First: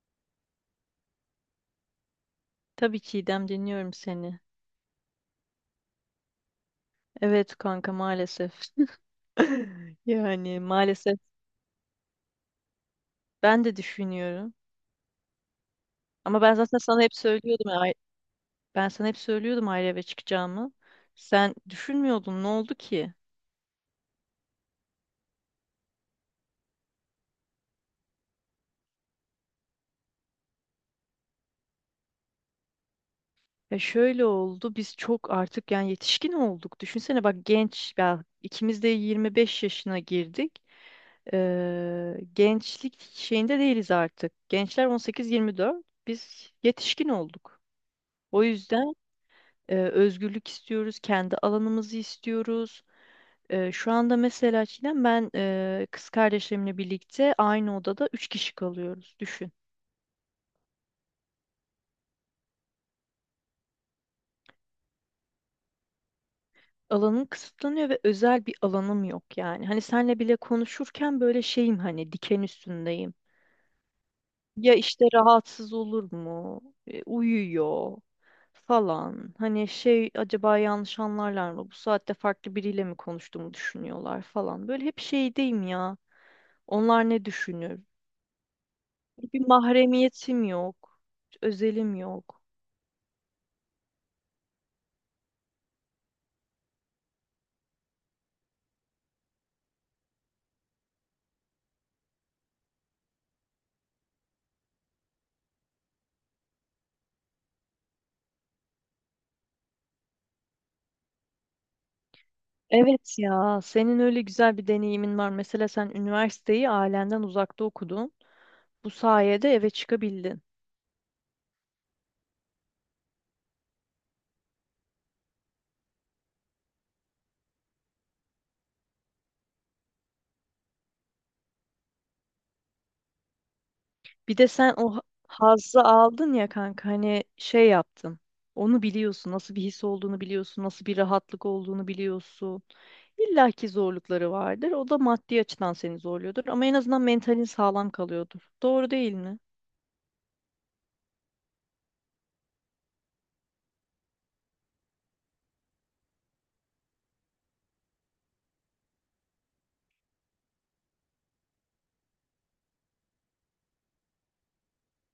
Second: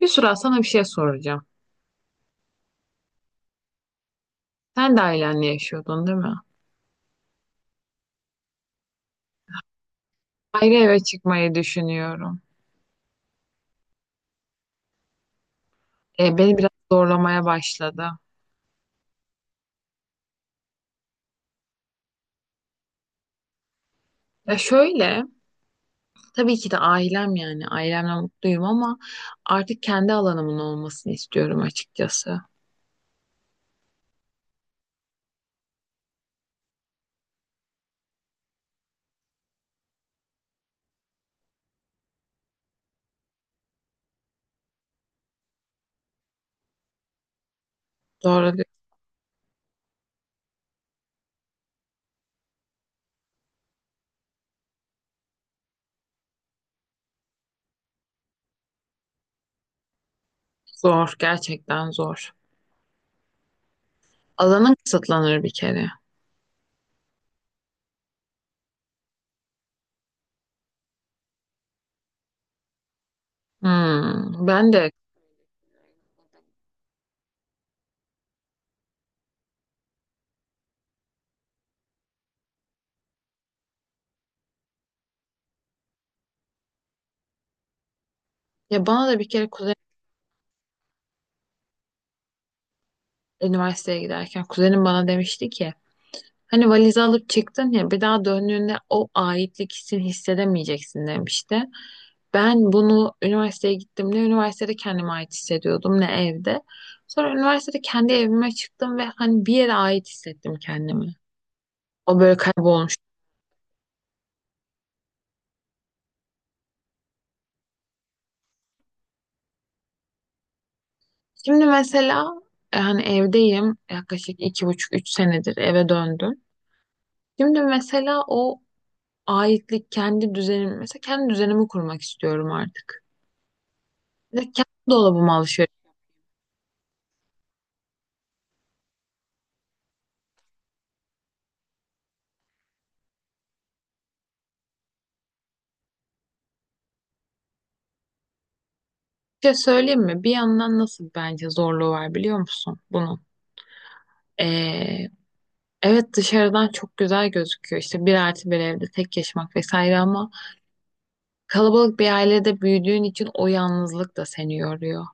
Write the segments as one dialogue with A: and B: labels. A: Yusra sana bir şey soracağım.
B: Tabii ki İdem, dinliyorum seni.
A: Sen de ailenle yaşıyordun değil mi?
B: Evet kanka, maalesef. Yani
A: Ayrı eve
B: maalesef
A: çıkmayı düşünüyorum.
B: ben de düşünüyorum.
A: E,
B: Ama ben
A: beni biraz
B: zaten sana hep
A: zorlamaya
B: söylüyordum.
A: başladı.
B: Ben sana hep söylüyordum ayrı eve çıkacağımı. Sen düşünmüyordun. Ne oldu ki?
A: Ya şöyle, tabii ki de ailemle mutluyum ama artık kendi alanımın olmasını istiyorum açıkçası.
B: Ya şöyle oldu. Biz çok artık yani yetişkin olduk. Düşünsene bak genç ya, ikimiz de 25 yaşına girdik. Gençlik şeyinde değiliz artık. Gençler 18-24. Biz yetişkin olduk. O
A: Doğru diyorsun.
B: yüzden özgürlük istiyoruz, kendi alanımızı istiyoruz. Şu anda mesela Çiğdem ben kız kardeşlerimle birlikte aynı odada üç kişi kalıyoruz. Düşün.
A: Zor, gerçekten zor. Alanın kısıtlanır bir kere.
B: Alanım kısıtlanıyor ve özel bir alanım yok yani. Hani senle bile konuşurken böyle şeyim, hani diken üstündeyim.
A: Hmm, ben
B: Ya
A: de.
B: işte rahatsız olur mu? Uyuyor falan. Hani şey, acaba yanlış anlarlar mı? Bu saatte farklı biriyle mi konuştuğumu düşünüyorlar falan. Böyle hep şeydeyim ya. Onlar ne düşünür?
A: Ya bana da bir
B: Bir
A: kere kuzenim
B: mahremiyetim yok. Özelim yok.
A: üniversiteye giderken kuzenim bana demişti ki hani valizi alıp çıktın ya, bir daha döndüğünde o aitlik hissini hissedemeyeceksin demişti. Ben bunu üniversiteye gittiğimde üniversitede kendime ait hissediyordum ne evde. Sonra üniversitede kendi evime çıktım ve hani bir yere ait hissettim kendimi. O böyle kaybolmuş.
B: Evet ya, senin öyle güzel bir deneyimin var. Mesela sen üniversiteyi ailenden uzakta okudun. Bu sayede eve çıkabildin.
A: Şimdi mesela hani evdeyim, yaklaşık 2,5-3 senedir eve döndüm. Şimdi mesela o aitlik, kendi düzenim mesela kendi düzenimi kurmak istiyorum artık.
B: Bir
A: Ve
B: de
A: kendi
B: sen o ha-
A: dolabıma alışıyorum.
B: hazzı aldın ya kanka, hani şey yaptın. Onu biliyorsun, nasıl bir his olduğunu biliyorsun, nasıl bir rahatlık olduğunu biliyorsun. İlla ki zorlukları vardır. O da maddi açıdan seni zorluyordur ama en azından mentalin sağlam kalıyordur. Doğru değil mi?
A: Bir şey söyleyeyim mi? Bir yandan nasıl bence zorluğu var biliyor musun bunun? Ee, evet, dışarıdan çok güzel gözüküyor. İşte 1+1 evde tek yaşamak vesaire, ama kalabalık bir ailede büyüdüğün için o yalnızlık da seni yoruyor.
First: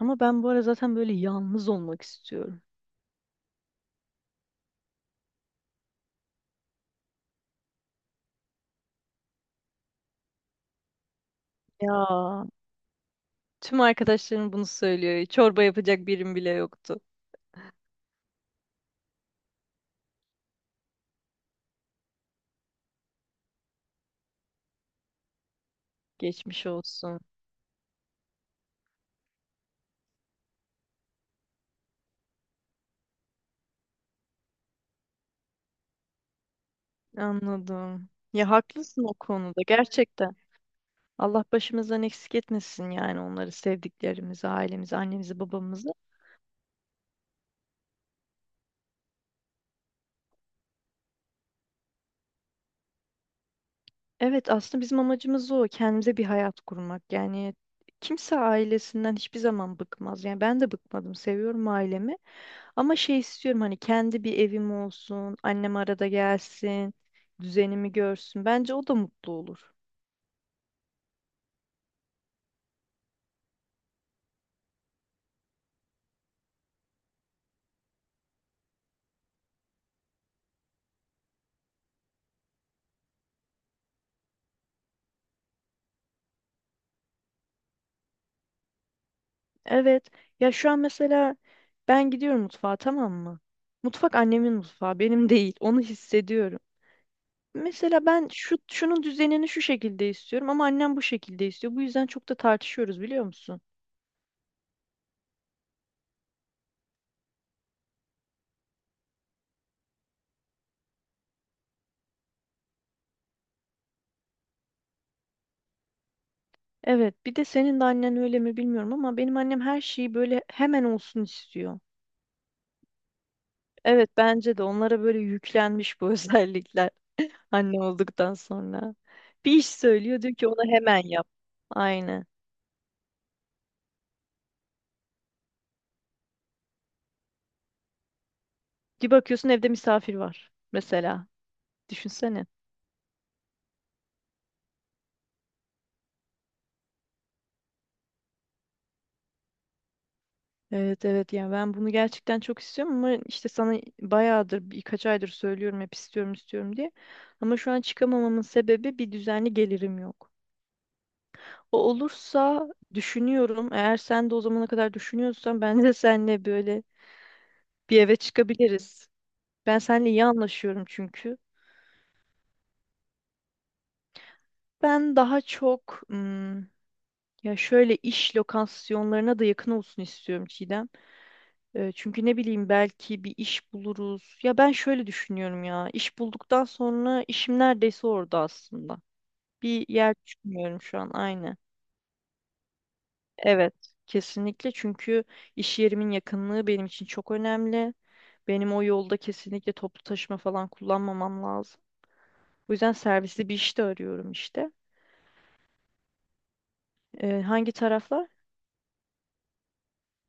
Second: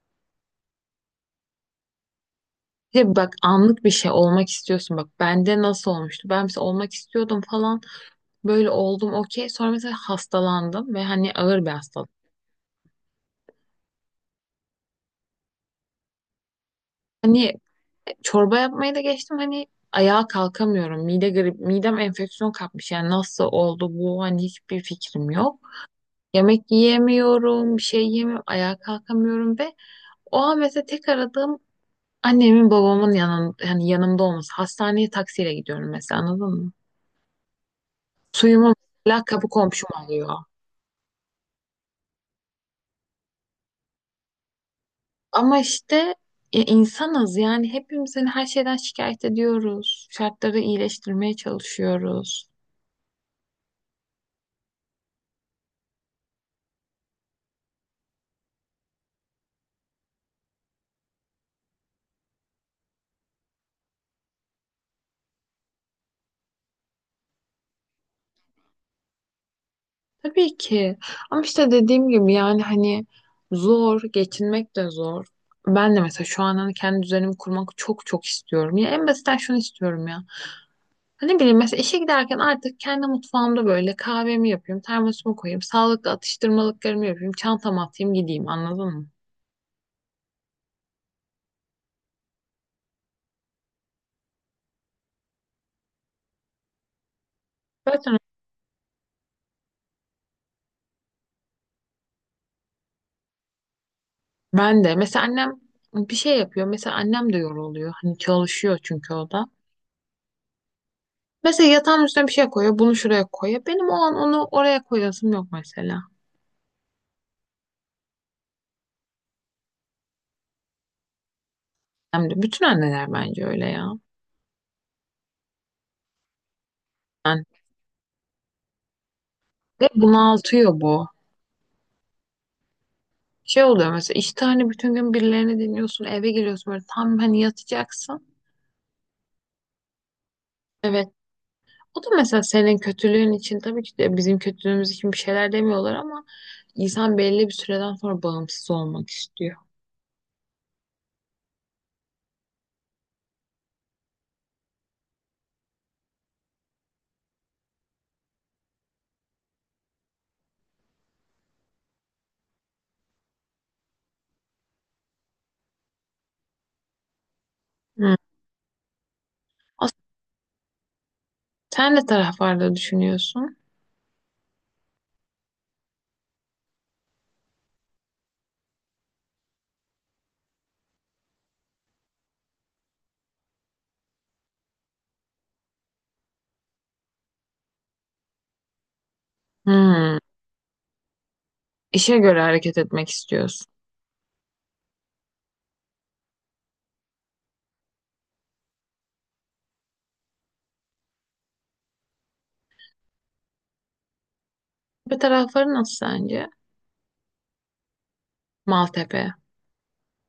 B: Ama ben bu ara zaten böyle yalnız olmak istiyorum.
A: Bir de bak, anlık bir şey olmak istiyorsun. Bak bende nasıl olmuştu? Ben mesela olmak istiyordum falan. Böyle oldum okey. Sonra mesela hastalandım ve hani ağır bir hastalık.
B: Ya, tüm arkadaşlarım bunu söylüyor. Çorba yapacak birim bile yoktu.
A: Hani çorba yapmayı da geçtim, hani ayağa kalkamıyorum. Mide grip, midem enfeksiyon kapmış. Yani nasıl oldu bu? Hani hiçbir fikrim yok.
B: Geçmiş
A: Yemek
B: olsun.
A: yiyemiyorum, bir şey yiyemiyorum, ayağa kalkamıyorum ve o an mesela tek aradığım annemin babamın yani yanımda olması. Hastaneye taksiyle gidiyorum mesela, anladın mı?
B: Anladım. Ya
A: Suyumu
B: haklısın o
A: mesela kapı
B: konuda
A: komşum alıyor.
B: gerçekten. Allah başımızdan eksik etmesin yani onları, sevdiklerimizi, ailemizi, annemizi,
A: Ama
B: babamızı.
A: işte insanız yani, hepimiz hani her şeyden şikayet ediyoruz. Şartları iyileştirmeye çalışıyoruz.
B: Evet aslında bizim amacımız o. Kendimize bir hayat kurmak. Yani kimse ailesinden hiçbir zaman bıkmaz. Yani ben de bıkmadım. Seviyorum ailemi. Ama şey istiyorum, hani kendi bir evim olsun. Annem arada gelsin. Düzenimi görsün. Bence o da mutlu olur.
A: Tabii ki. Ama işte dediğim gibi, yani hani zor, geçinmek de zor. Ben de mesela şu an hani kendi düzenimi kurmak çok çok istiyorum. Ya en basitten şunu istiyorum ya. Hani ne bileyim, mesela işe giderken artık kendi mutfağımda böyle kahvemi yapayım, termosumu koyayım, sağlıklı atıştırmalıklarımı yapayım, çantamı atayım gideyim, anladın mı?
B: Evet. Ya şu an mesela ben gidiyorum mutfağa, tamam mı? Mutfak annemin mutfağı, benim değil. Onu hissediyorum. Mesela
A: Zaten
B: ben şu şunun düzenini şu şekilde istiyorum ama annem bu şekilde istiyor. Bu yüzden çok da tartışıyoruz, biliyor musun?
A: ben de mesela annem bir şey yapıyor. Mesela annem de yoruluyor. Hani çalışıyor çünkü o da. Mesela yatağın üstüne bir şey koyuyor, bunu şuraya koyuyor. Benim o an onu oraya koyasım yok mesela.
B: Evet, bir de senin de annen öyle mi bilmiyorum ama benim annem her şeyi böyle hemen olsun istiyor.
A: Hem de bütün anneler bence öyle ya.
B: Evet, bence de onlara böyle yüklenmiş bu özellikler
A: Yani
B: anne olduktan sonra. Bir iş
A: ve
B: söylüyor, diyor ki onu
A: bunaltıyor
B: hemen
A: bu.
B: yap. Aynen.
A: Şey oluyor mesela, işte hani bütün gün birilerini dinliyorsun, eve geliyorsun, böyle tam hani yatacaksın.
B: Bir bakıyorsun evde misafir var
A: Evet.
B: mesela.
A: O da mesela
B: Düşünsene.
A: senin kötülüğün için, tabii ki de bizim kötülüğümüz için bir şeyler demiyorlar, ama insan belli bir süreden sonra bağımsız olmak istiyor.
B: Evet, evet, yani ben bunu gerçekten çok istiyorum ama işte sana bayağıdır birkaç aydır söylüyorum hep istiyorum istiyorum diye. Ama şu an çıkamamamın sebebi bir düzenli gelirim yok. O olursa düşünüyorum, eğer sen de o zamana kadar düşünüyorsan ben de seninle böyle bir
A: Hmm.
B: eve çıkabiliriz. Ben
A: Aslında
B: seninle iyi anlaşıyorum çünkü.
A: sen de taraflarda düşünüyorsun.
B: Ben daha çok ım, ya şöyle iş lokasyonlarına da yakın olsun istiyorum Çiğdem. Çünkü ne bileyim, belki bir iş buluruz. Ya ben şöyle düşünüyorum ya. İş bulduktan sonra işim neredeyse orada aslında. Bir yer
A: Hmm.
B: düşünmüyorum şu an aynı.
A: İşe göre hareket etmek istiyorsun.
B: Evet. Kesinlikle çünkü iş yerimin yakınlığı benim için çok önemli. Benim o yolda kesinlikle toplu taşıma falan kullanmamam lazım. Bu yüzden servisli bir iş de arıyorum işte.
A: Bir tarafları nasıl sence?
B: Hangi taraflar?
A: Maltepe.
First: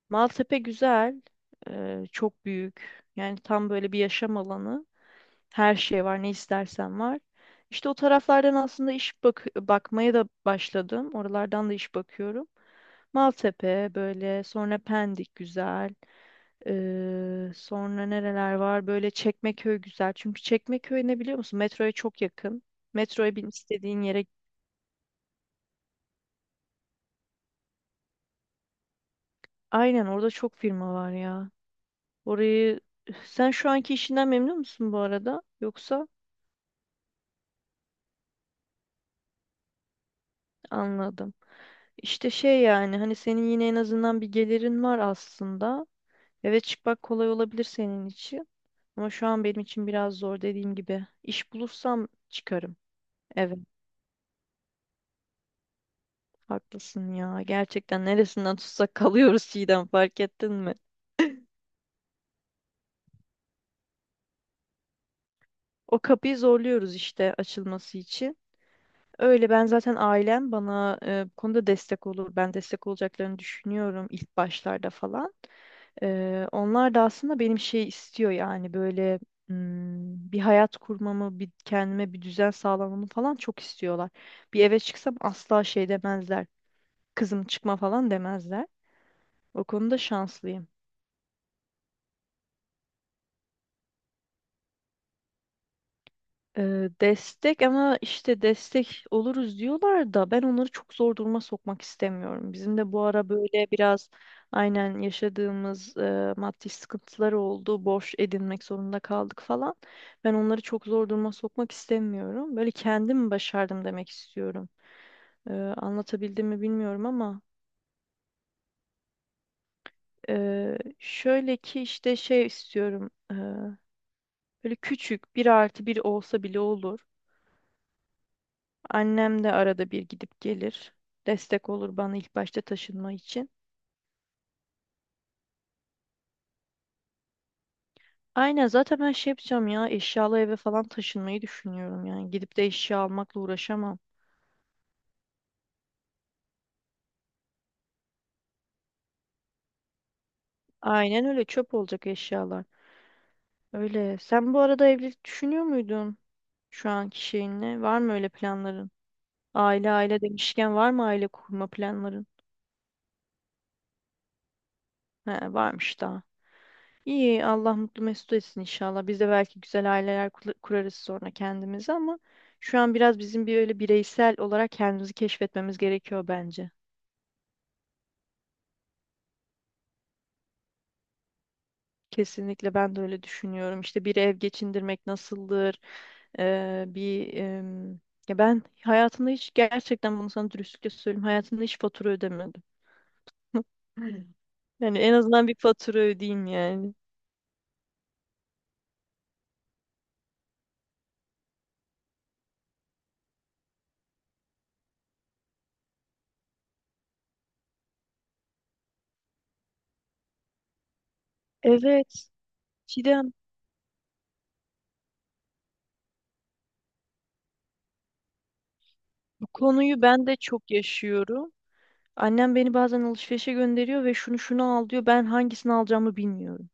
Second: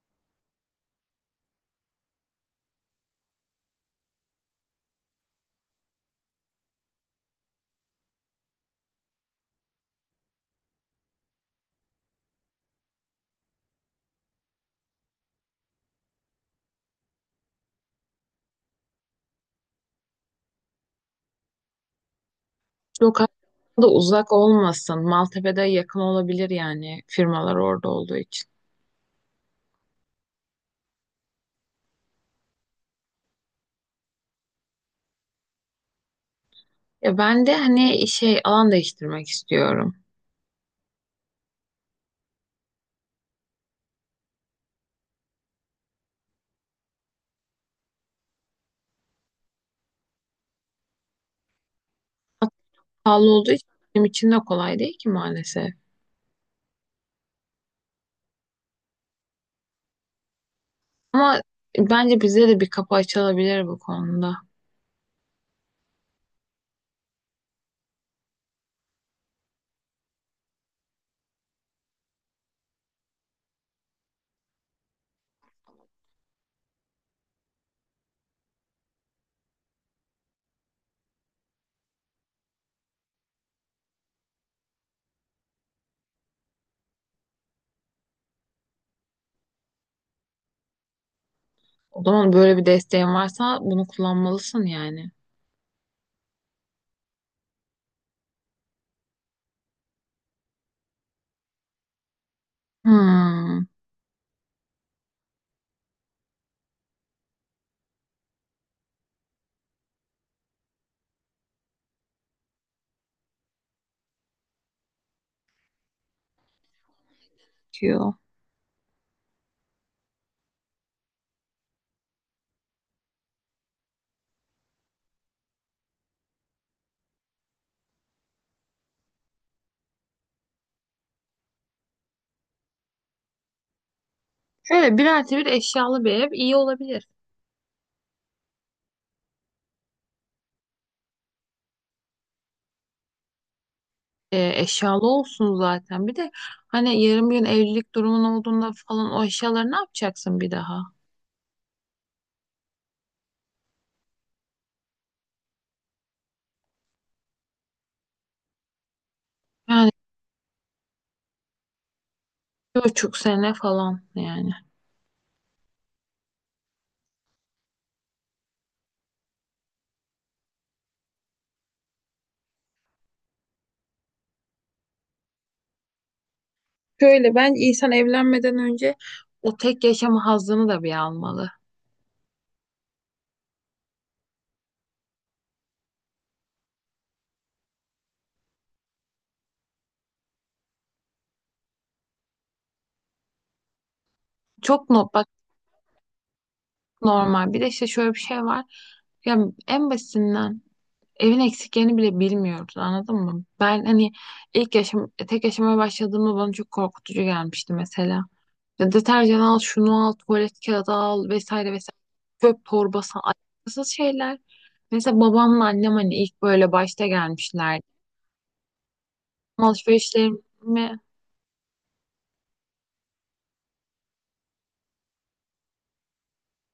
B: Maltepe güzel. Çok büyük. Yani tam böyle bir yaşam alanı. Her şey var, ne istersen var. İşte o taraflardan aslında iş bak bakmaya da başladım. Oralardan da iş bakıyorum. Maltepe böyle, sonra Pendik güzel. Sonra nereler var? Böyle Çekmeköy güzel. Çünkü Çekmeköy ne, biliyor musun? Metroya çok yakın.
A: Yok
B: Metroya bin,
A: aslında
B: istediğin yere.
A: uzak olmasın. Maltepe'de yakın olabilir yani, firmalar orada olduğu için.
B: Aynen, orada çok firma var ya. Orayı sen şu anki işinden memnun musun bu arada? Yoksa
A: Ya ben de hani şey, alan değiştirmek istiyorum.
B: anladım. İşte şey yani, hani senin yine en azından bir gelirin var aslında. Evet, çıkmak kolay olabilir senin için. Ama şu an benim için biraz zor dediğim gibi. İş bulursam çıkarım.
A: Pahalı olduğu
B: Evet,
A: için benim için de kolay değil ki maalesef.
B: haklısın ya. Gerçekten neresinden tutsak kalıyoruz Çiğdem, fark ettin mi?
A: Ama bence bize de bir kapı açılabilir bu konuda.
B: O kapıyı zorluyoruz işte, açılması için. Öyle, ben zaten ailem bana bu konuda destek olur. Ben destek olacaklarını düşünüyorum ilk başlarda falan. Onlar da aslında benim şey istiyor yani, böyle bir hayat kurmamı, bir kendime bir düzen sağlamamı falan çok istiyorlar. Bir eve çıksam asla şey demezler. Kızım çıkma falan demezler. O konuda şanslıyım.
A: O zaman böyle bir desteğin varsa bunu kullanmalısın yani.
B: Destek, ama işte destek oluruz diyorlar da ben onları çok zor duruma sokmak istemiyorum. Bizim de bu ara
A: Hmm,
B: böyle biraz aynen yaşadığımız maddi sıkıntılar oldu. Borç edinmek zorunda kaldık falan. Ben onları çok zor duruma sokmak istemiyorum. Böyle kendim başardım demek istiyorum. Anlatabildim mi bilmiyorum ama
A: diyor.
B: şöyle ki işte şey istiyorum. Böyle küçük bir artı bir olsa bile olur. Annem de arada bir gidip gelir. Destek olur bana ilk başta taşınma için.
A: Şöyle 1+1 eşyalı bir ev iyi olabilir.
B: Aynen, zaten ben şey yapacağım ya, eşyalı eve falan taşınmayı düşünüyorum yani. Gidip de eşya almakla uğraşamam.
A: Eşyalı olsun zaten. Bir de hani yarın bir gün evlilik durumun olduğunda falan, o eşyaları ne yapacaksın bir daha?
B: Aynen öyle, çöp olacak eşyalar. Öyle. Sen bu arada evlilik düşünüyor muydun şu anki şeyinle? Var mı öyle planların?
A: Yani
B: Aile aile demişken var mı aile kurma planların?
A: 1,5 sene falan yani.
B: He, varmış daha. İyi, Allah mutlu mesut etsin inşallah. Biz de belki güzel aileler kurarız sonra kendimize ama şu an biraz bizim bir öyle bireysel olarak kendimizi keşfetmemiz gerekiyor bence.
A: Şöyle, ben insan evlenmeden önce o tek yaşama hazzını da bir almalı.
B: Kesinlikle, ben de öyle düşünüyorum. İşte bir ev geçindirmek nasıldır? Ee, bir em, ya ben hayatımda hiç, gerçekten bunu sana dürüstlükle söyleyeyim. Hayatımda hiç fatura ödemedim.
A: Çok
B: Yani
A: no,
B: en
A: bak,
B: azından bir fatura ödeyeyim yani.
A: normal. Bir de işte şöyle bir şey var. Ya en basitinden, evin eksiklerini bile bilmiyoruz, anladın mı? Ben hani ilk yaşam tek yaşamaya başladığımda bana çok korkutucu gelmişti mesela. Ya deterjan al, şunu al, tuvalet kağıdı al vesaire vesaire.
B: Evet.
A: Çöp torbası,
B: Çiğdem,
A: alakasız şeyler. Mesela babamla annem hani ilk böyle başta gelmişler.
B: bu konuyu ben de çok
A: Alışverişlerimi
B: yaşıyorum. Annem beni bazen alışverişe gönderiyor ve şunu şunu al diyor. Ben hangisini alacağımı bilmiyorum.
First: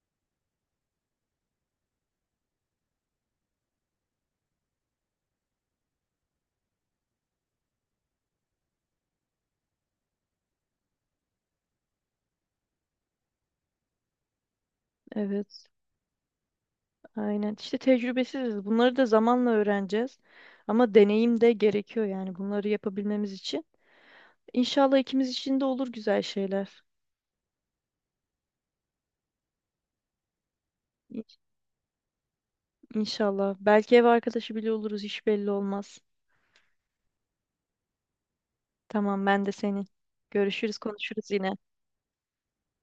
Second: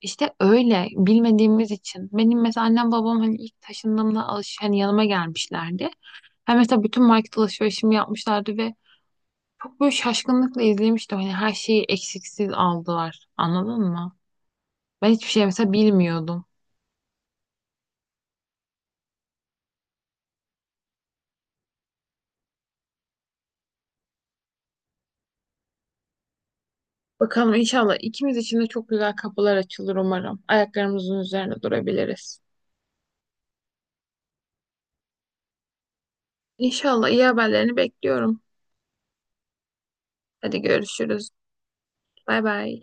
A: işte öyle bilmediğimiz için. Benim mesela annem babam hani ilk taşındığımda hani yanıma gelmişlerdi. Hani mesela bütün market alışverişimi yapmışlardı ve çok böyle şaşkınlıkla izlemiştim. Hani her şeyi eksiksiz aldılar. Anladın mı? Ben hiçbir şey
B: Evet,
A: mesela bilmiyordum.
B: aynen. İşte tecrübesiziz. Bunları da zamanla öğreneceğiz. Ama deneyim de gerekiyor yani bunları yapabilmemiz için. İnşallah ikimiz için de olur güzel şeyler.
A: Bakalım inşallah ikimiz için de çok güzel kapılar açılır umarım. Ayaklarımızın
B: İ-
A: üzerine durabiliriz.
B: İnşallah. Belki ev arkadaşı bile oluruz. Hiç belli olmaz.
A: İnşallah iyi haberlerini bekliyorum.
B: Tamam, ben de senin.
A: Hadi
B: Görüşürüz,
A: görüşürüz.
B: konuşuruz yine.
A: Bay bay.